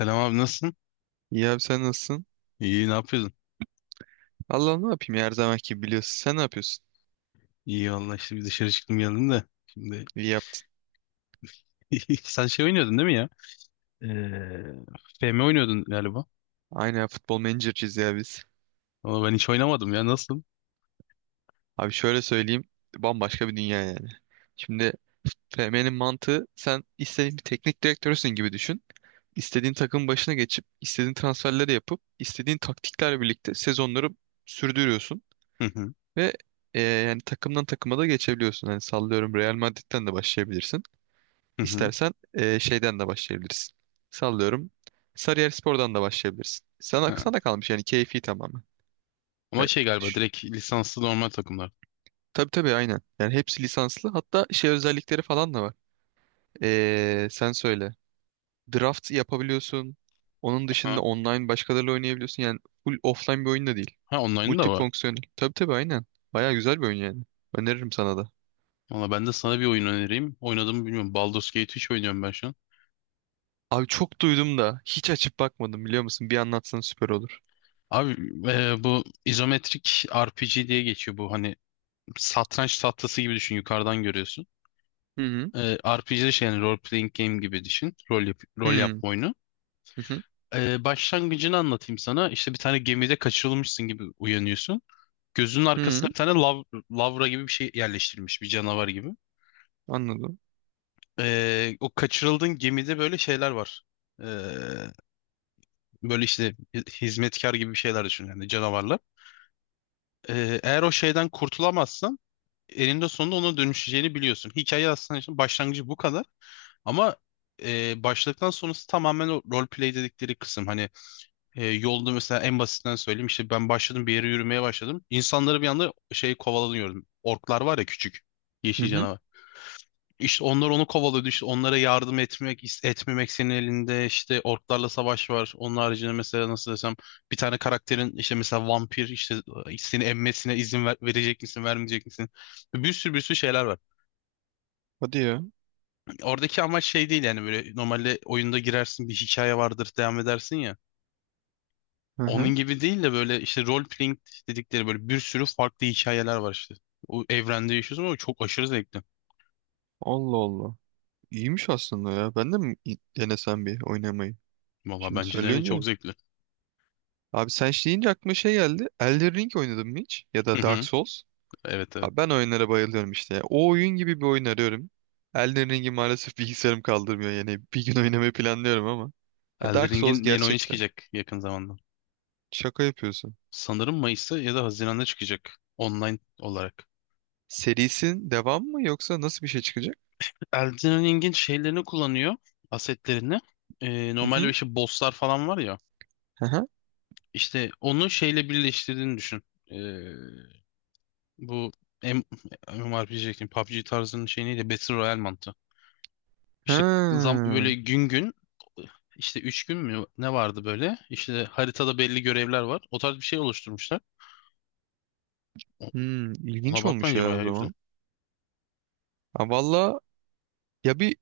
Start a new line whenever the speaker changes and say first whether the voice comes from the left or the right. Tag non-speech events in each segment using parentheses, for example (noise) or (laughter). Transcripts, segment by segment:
left: Selam abi nasılsın?
right: İyi abi sen nasılsın?
left: İyi ne yapıyordun?
right: Allah ne yapayım ya, her zamanki gibi biliyorsun. Sen ne yapıyorsun?
left: İyi valla işte bir dışarı çıktım geldim de. Şimdi
right: İyi yaptın.
left: (laughs) sen şey oynuyordun değil mi ya? Ee, FM oynuyordun galiba.
right: Aynen ya, futbol menajerciyiz ya biz.
left: Ama ben hiç oynamadım ya nasıl?
right: Abi şöyle söyleyeyim. Bambaşka bir dünya yani. Şimdi FM'nin mantığı sen istediğin bir teknik direktörsün gibi düşün. İstediğin takım başına geçip istediğin transferleri yapıp istediğin taktiklerle birlikte sezonları sürdürüyorsun.
left: Hı hı.
right: Ve yani takımdan takıma da geçebiliyorsun. Yani sallıyorum Real Madrid'den de başlayabilirsin.
left: Hı hı.
right: İstersen şeyden de başlayabilirsin. Sallıyorum. Sarıyer Spor'dan da başlayabilirsin. Sana,
left: Ha.
right: sana kalmış yani keyfi tamamen. E,
left: Ama şey galiba
right: ş-
left: direkt lisanslı normal takımlar.
right: tabii tabii aynen. Yani hepsi lisanslı. Hatta şey özellikleri falan da var. Sen söyle. Draft yapabiliyorsun. Onun
left: Ha,
right: dışında online başkalarıyla oynayabiliyorsun. Yani full offline bir oyun da değil.
left: ha online'ı da var.
right: Multifonksiyonel. Tabii tabii aynen. Baya güzel bir oyun yani. Öneririm sana da.
left: Valla ben de sana bir oyun önereyim. Oynadığımı bilmiyorum. Baldur's Gate 3 oynuyorum ben şu an.
right: Abi çok duydum da hiç açıp bakmadım biliyor musun? Bir anlatsan süper olur.
left: Abi bu izometrik RPG diye geçiyor bu hani satranç tahtası gibi düşün yukarıdan görüyorsun.
right: Hı hı.
left: RPG şey yani role playing game gibi düşün. Rol,
right: Hı
left: rol
right: hı.
left: yapma oyunu. Başlangıcını anlatayım sana. İşte bir tane gemide kaçırılmışsın gibi uyanıyorsun. Gözünün
right: Hı.
left: arkasına bir
right: Hı.
left: tane lavra gibi bir şey yerleştirilmiş bir canavar gibi.
right: Anladım.
left: O kaçırıldığın gemide böyle şeyler var. Ee, böyle işte hizmetkar gibi bir şeyler düşün yani canavarlar. Eğer o şeyden kurtulamazsan eninde sonunda ona dönüşeceğini biliyorsun. Hikaye aslında işte başlangıcı bu kadar. Ama başladıktan sonrası tamamen o role play dedikleri kısım. Hani yolda mesela en basitinden söyleyeyim işte ben başladım bir yere yürümeye başladım. İnsanları bir anda şey kovalanıyordum. Orklar var ya, küçük
right: Hı
left: yeşil
right: hı.
left: canavar. İşte onlar onu kovalıyordu. İşte onlara yardım etmek, etmemek senin elinde. İşte orklarla savaş var. Onun haricinde mesela nasıl desem, bir tane karakterin işte mesela vampir işte, seni emmesine izin verecek misin, vermeyecek misin? Bir sürü bir sürü şeyler var.
right: Hadi ya.
left: Oradaki amaç şey değil yani, böyle normalde oyunda girersin, bir hikaye vardır, devam edersin ya.
right: Hı
left: Onun
right: hı.
left: gibi değil de böyle işte role playing dedikleri böyle bir sürü farklı hikayeler var işte. O evrende yaşıyorsun ama çok aşırı zevkli.
right: Allah Allah. İyiymiş aslında ya. Ben de mi denesem bir oynamayı?
left: Valla
right: Şimdi
left: bence de öyle, çok
right: söyleyince.
left: zevkli.
right: Abi sen şey deyince aklıma şey geldi. Elden Ring oynadın mı hiç? Ya
left: Hı
right: da Dark
left: hı.
right: Souls.
left: Evet, evet.
right: Abi ben oyunlara bayılıyorum işte. O oyun gibi bir oyun arıyorum. Elden Ring'i maalesef bilgisayarım kaldırmıyor. Yani bir gün oynamayı planlıyorum ama. Ya
left: Elden
right: Dark Souls
left: Ring'in yeni oyunu
right: gerçekten.
left: çıkacak yakın zamanda.
right: Şaka yapıyorsun.
left: Sanırım Mayıs'ta ya da Haziran'da çıkacak online olarak.
right: Serisin devam mı yoksa nasıl bir şey çıkacak?
left: Elden Ring'in şeylerini kullanıyor, asetlerini.
right: Hı
left: Normalde
right: hı.
left: işte bosslar falan var ya.
right: Hı hı.
left: İşte onu şeyle birleştirdiğini düşün. Bu M MMORPG diyecektim. PUBG tarzının şey neydi? Battle Royale mantığı. İşte zam
right: Ha.
left: böyle gün gün, işte 3 gün mü ne vardı böyle? İşte haritada belli görevler var. O tarz bir şey oluşturmuşlar. O-
right: Hmm,
left: Ona
right: ilginç
left: bak,
right: olmuş
left: bence
right: ya o
left: bayağı güzel.
right: zaman. Ha valla ya bir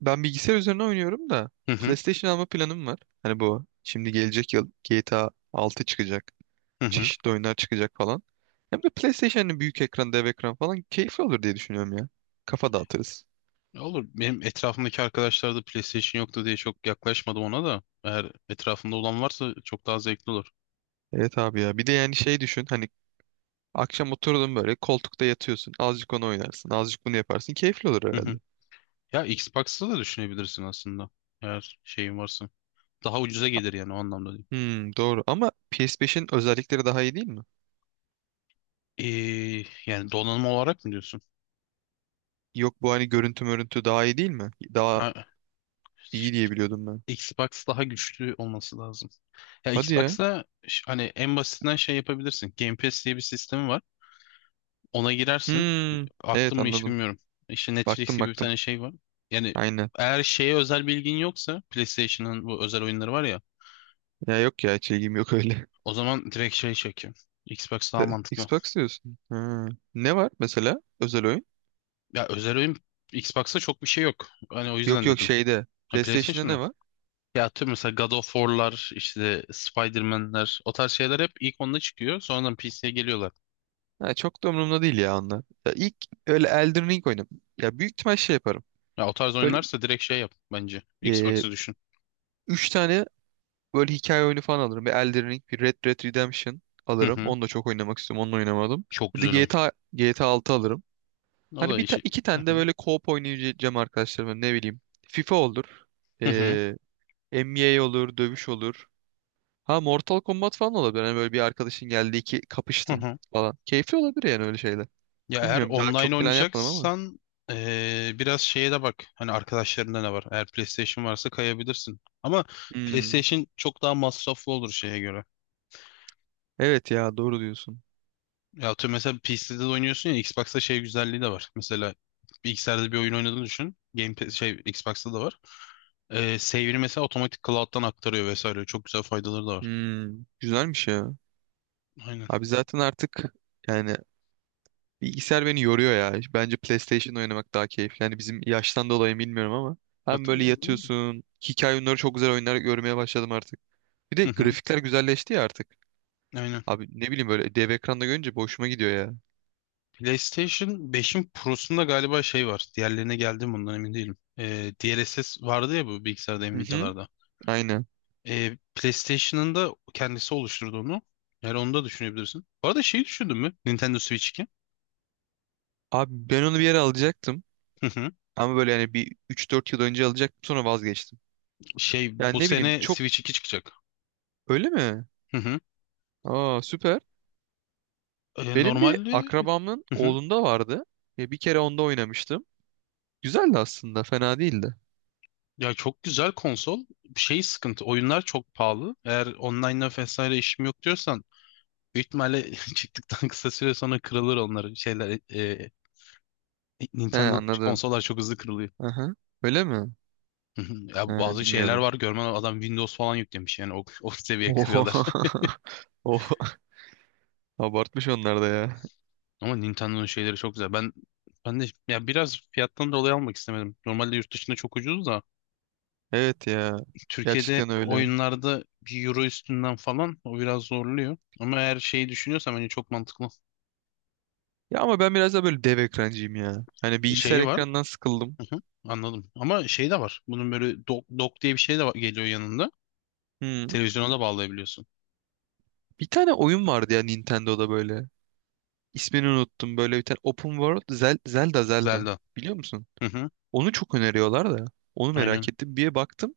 right: ben bilgisayar üzerine oynuyorum da
left: Hı hı.
right: PlayStation alma planım var. Hani bu şimdi gelecek yıl GTA 6 çıkacak.
left: Hı hı.
right: Çeşitli oyunlar çıkacak falan. Hem de PlayStation'ın büyük ekran, dev ekran falan keyifli olur diye düşünüyorum ya. Kafa dağıtırız.
left: Ya olur. Benim etrafımdaki arkadaşlar da PlayStation yoktu diye çok yaklaşmadım ona da. Eğer etrafında olan varsa çok daha zevkli olur.
right: Evet abi ya. Bir de yani şey düşün. Hani akşam oturdun böyle koltukta yatıyorsun. Azıcık onu oynarsın. Azıcık bunu yaparsın. Keyifli olur
left: Hı
right: herhalde.
left: hı. Ya Xbox'ta da düşünebilirsin aslında. Eğer şeyin varsa. Daha ucuza gelir yani, o anlamda değil.
right: Hmm, doğru. Ama PS5'in özellikleri daha iyi değil mi?
left: Ee, yani donanım olarak mı diyorsun?
right: Yok bu hani görüntü mörüntü daha iyi değil mi? Daha
left: Ha,
right: iyi diye biliyordum ben.
left: Xbox daha güçlü olması lazım. Ya
right: Hadi ya.
left: Xbox'ta hani en basitinden şey yapabilirsin. Game Pass diye bir sistemi var. Ona girersin.
right: Hmm, evet
left: Aklım mı hiç
right: anladım.
left: bilmiyorum. İşte Netflix
right: Baktım
left: gibi bir
right: baktım.
left: tane şey var. Yani
right: Aynen.
left: eğer şeye özel bilgin yoksa, PlayStation'ın bu özel oyunları var ya.
right: Ya yok ya hiç ilgim yok öyle.
left: O zaman direkt şey çekiyor. Xbox
right: (laughs)
left: daha mantıklı.
right: Xbox diyorsun. Ha. Ne var mesela özel oyun?
left: Ya özel oyun Xbox'ta çok bir şey yok. Hani o
right: Yok
left: yüzden
right: yok
left: dedim.
right: şeyde.
left: Ha,
right: PlayStation'da
left: PlayStation'da.
right: ne var?
left: Ya tüm mesela God of War'lar, işte Spider-Man'ler, o tarz şeyler hep ilk onda çıkıyor. Sonradan PC'ye geliyorlar.
right: Ha, çok da umurumda değil ya onlar. Ya ilk öyle Elden Ring oynadım. Ya büyük ihtimal şey yaparım.
left: Ya o tarz
right: Böyle
left: oyunlarsa direkt şey yap bence.
right: e,
left: Xbox'ı düşün.
right: üç tane böyle hikaye oyunu falan alırım. Bir Elden Ring, bir Red Dead Redemption
left: Hı
right: alırım.
left: hı.
right: Onu da çok oynamak istiyorum. Onu da oynamadım.
left: Çok
right: Bir de
left: güzel oyun.
right: GTA 6 alırım.
left: O
right: Hani
left: da işi.
right: iki
left: Hı
right: tane de
left: hı.
right: böyle co-op oynayacağım arkadaşlarım. Ne bileyim. FIFA olur.
left: Hı hı.
right: NBA olur, dövüş olur. Ha Mortal Kombat falan olabilir. Hani böyle bir arkadaşın geldi iki
left: Hı
right: kapıştın
left: hı.
right: falan. Keyifli olabilir yani öyle şeyler.
left: Ya eğer
right: Bilmiyorum daha
left: online
right: çok plan yapmadım ama.
left: oynayacaksan, biraz şeye de bak. Hani arkadaşlarında ne var? Eğer PlayStation varsa kayabilirsin. Ama
right: Hmm.
left: PlayStation çok daha masraflı olur şeye göre.
right: Evet ya doğru diyorsun.
left: Ya atıyorum mesela PC'de de oynuyorsun ya, Xbox'ta şey güzelliği de var. Mesela bilgisayarda bir oyun oynadığını düşün. Şey Xbox'ta da var. Save'ini mesela otomatik cloud'dan aktarıyor vesaire. Çok güzel faydaları da var.
right: Hmm. Güzelmiş ya.
left: Aynen.
right: Abi zaten artık yani bilgisayar beni yoruyor ya. Bence PlayStation oynamak daha keyifli. Yani bizim yaştan dolayı mı bilmiyorum ama. Hem
left: Hatta-
right: böyle yatıyorsun. Hikaye oyunları çok güzel oyunlar görmeye başladım artık. Bir de
left: Hı hı.
right: grafikler güzelleşti ya artık.
left: Aynen.
right: Abi ne bileyim böyle dev ekranda görünce boşuma gidiyor ya.
left: PlayStation 5'in Pro'sunda galiba şey var. Diğerlerine geldim ondan emin değilim. DLSS vardı ya bu bilgisayarda,
right: Hı hı.
left: Nvidia'larda.
right: Aynen.
left: PlayStation'ın da kendisi oluşturdu onu. Yani onu da düşünebilirsin. Bu arada şeyi düşündün mü? Nintendo Switch 2.
right: Abi ben onu bir yere alacaktım.
left: Hı hı.
right: Ama böyle yani bir üç dört yıl önce alacaktım sonra vazgeçtim.
left: Şey,
right: Yani
left: bu
right: ne bileyim
left: sene
right: çok
left: Switch 2 çıkacak.
right: öyle mi?
left: Hı hı.
right: Aa süper. Benim bir
left: Normalde.
right: akrabamın
left: Hı hı.
right: oğlunda vardı. Ya bir kere onda oynamıştım. Güzeldi aslında fena değildi.
left: Ya çok güzel konsol. Şey sıkıntı. Oyunlar çok pahalı. Eğer online'la vesaire işim yok diyorsan, büyük ihtimalle (laughs) çıktıktan kısa süre sonra kırılır onlar, şeyler,
right: He
left: Nintendo'nun
right: anladım.
left: konsollar çok hızlı kırılıyor.
right: Aha. Öyle mi?
left: (laughs) Hı hı.
right: He
left: Ya bazı şeyler
right: bilmiyordum.
left: var, görmen lazım. Adam Windows falan yüklemiş yani, o seviye kırıyorlar.
right: Oha. (laughs) Oh, abartmış onlar da ya.
left: (laughs) Ama Nintendo'nun şeyleri çok güzel. Ben de ya biraz fiyattan dolayı almak istemedim. Normalde yurt dışında çok ucuz da,
right: Evet ya.
left: Türkiye'de
right: Gerçekten öyle.
left: oyunlarda bir euro üstünden falan, o biraz zorluyor. Ama eğer şeyi düşünüyorsam, hani çok mantıklı.
right: Ya ama ben biraz da böyle dev ekrancıyım ya. Hani bilgisayar
left: Şeyi var.
right: ekranından sıkıldım.
left: Hı hı, anladım. Ama şey de var. Bunun böyle dock, diye bir şey de geliyor yanında.
right: Hmm.
left: Televizyona da bağlayabiliyorsun.
right: Bir tane oyun vardı ya Nintendo'da böyle. İsmini unuttum. Böyle bir tane Open World Zelda.
left: Zelda.
right: Biliyor musun?
left: Hı hı,
right: Onu çok öneriyorlar da. Onu merak
left: aynen.
right: ettim. Bir baktım.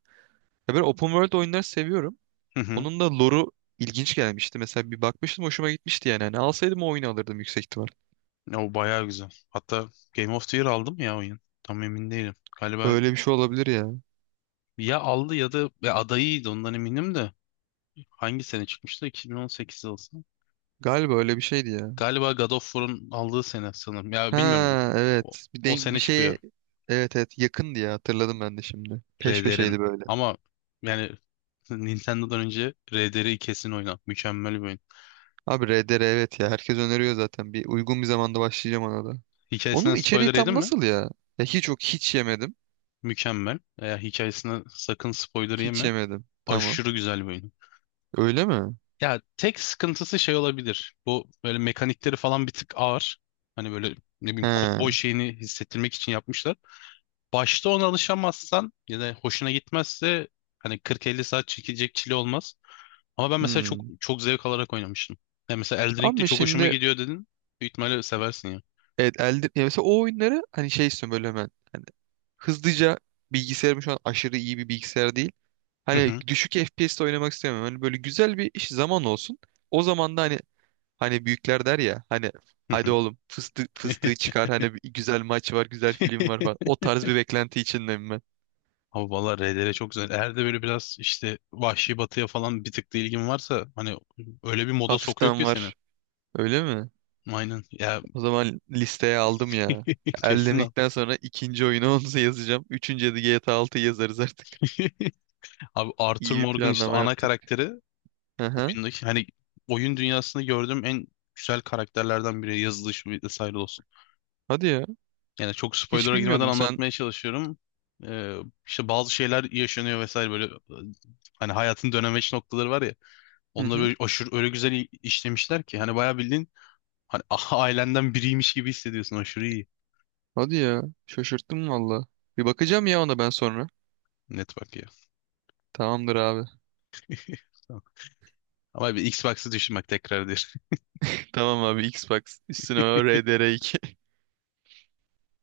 right: Ya ben Open World oyunları seviyorum.
left: (laughs)
right: Onun da lore'u ilginç gelmişti. Mesela bir bakmıştım hoşuma gitmişti yani. Hani alsaydım o oyunu alırdım yüksek ihtimal.
left: Ya o bayağı güzel. Hatta Game of the Year aldı mı ya oyun? Tam emin değilim. Galiba
right: Öyle bir şey olabilir ya.
left: ya aldı ya da ya adayıydı, ondan eminim de. Hangi sene çıkmıştı? 2018 olsun.
right: Galiba öyle bir şeydi ya.
left: Galiba God of War'un aldığı sene sanırım. Ya bilmiyorum.
right: Ha
left: O,
right: evet. Bir
left: o
right: denk bir
left: sene çıktı ya
right: şeye evet evet yakındı ya hatırladım ben de şimdi. Peş
left: RDR'in.
right: peşeydi böyle.
left: Ama yani (laughs) Nintendo'dan önce RDR'i kesin oyna. Mükemmel bir oyun.
right: Abi RDR evet ya herkes öneriyor zaten. Bir uygun bir zamanda başlayacağım ona da.
left: Hikayesinden
right: Onun içeriği
left: spoiler yedin
right: tam
left: mi?
right: nasıl ya? Ya hiç yok hiç yemedim.
left: Mükemmel. Eğer hikayesine sakın spoiler
right: Hiç
left: yeme.
right: yemedim. Tamam.
left: Aşırı güzel bir oyun.
right: Öyle mi?
left: Ya tek sıkıntısı şey olabilir. Bu böyle mekanikleri falan bir tık ağır. Hani böyle, ne bileyim, kovboy
right: He.
left: şeyini hissettirmek için yapmışlar. Başta ona alışamazsan ya da hoşuna gitmezse, hani 40-50 saat çekecek çile olmaz. Ama ben mesela çok
right: Hmm.
left: çok zevk alarak oynamıştım. Ya mesela Elden Ring'de
right: Ama
left: çok hoşuma
right: şimdi
left: gidiyor dedin. Büyük ihtimalle seversin ya.
right: ya mesela o oyunları hani şey istiyorum böyle hemen. Hani hızlıca bilgisayarım şu an aşırı iyi bir bilgisayar değil.
left: Hı
right: Hani
left: hı,
right: düşük FPS'te oynamak istemiyorum. Hani böyle güzel bir iş zaman olsun. O zaman da hani büyükler der ya hani
left: hı
right: hadi
left: hı.
right: oğlum fıstığı, fıstığı
left: (laughs)
right: çıkar hani bir güzel maç var güzel film var falan. O tarz bir beklenti içindeyim ben.
left: Ama valla RDR çok güzel. Eğer de böyle biraz işte Vahşi Batı'ya falan bir tık da ilgin varsa, hani öyle bir moda sokuyor
right: Hafiften
left: ki seni.
right: var. Öyle mi?
left: Aynen. Ya
right: O zaman listeye aldım ya.
left: (laughs) kesin al.
right: Elden'likten sonra ikinci oyunu (laughs) onu yazacağım. Üçüncüye de GTA 6'yı yazarız artık.
left: (laughs) Abi Arthur
right: İyi bir
left: Morgan, işte
right: planlama
left: ana
right: yaptık.
left: karakteri
right: Aha.
left: oyundaki, hani oyun dünyasında gördüğüm en güzel karakterlerden biri, yazılışı vesaire olsun.
right: Hadi ya.
left: Yani çok
right: Hiç
left: spoiler'a girmeden
right: bilmiyordum sen.
left: anlatmaya çalışıyorum. Ee, işte bazı şeyler yaşanıyor vesaire, böyle, hani hayatın dönemeç noktaları var ya.
right: Hı
left: Onları
right: hı.
left: böyle aşırı öyle güzel işlemişler ki, hani bayağı bildiğin, hani (laughs) ailenden biriymiş gibi hissediyorsun, aşırı iyi.
right: Hadi ya. Şaşırttın valla. Bir bakacağım ya ona ben sonra.
left: Network ya.
right: Tamamdır abi.
left: (laughs) Tamam. Ama bir Xbox'ı düşün bak tekrar
right: (laughs) Tamam abi Xbox. Üstüne o RDR2.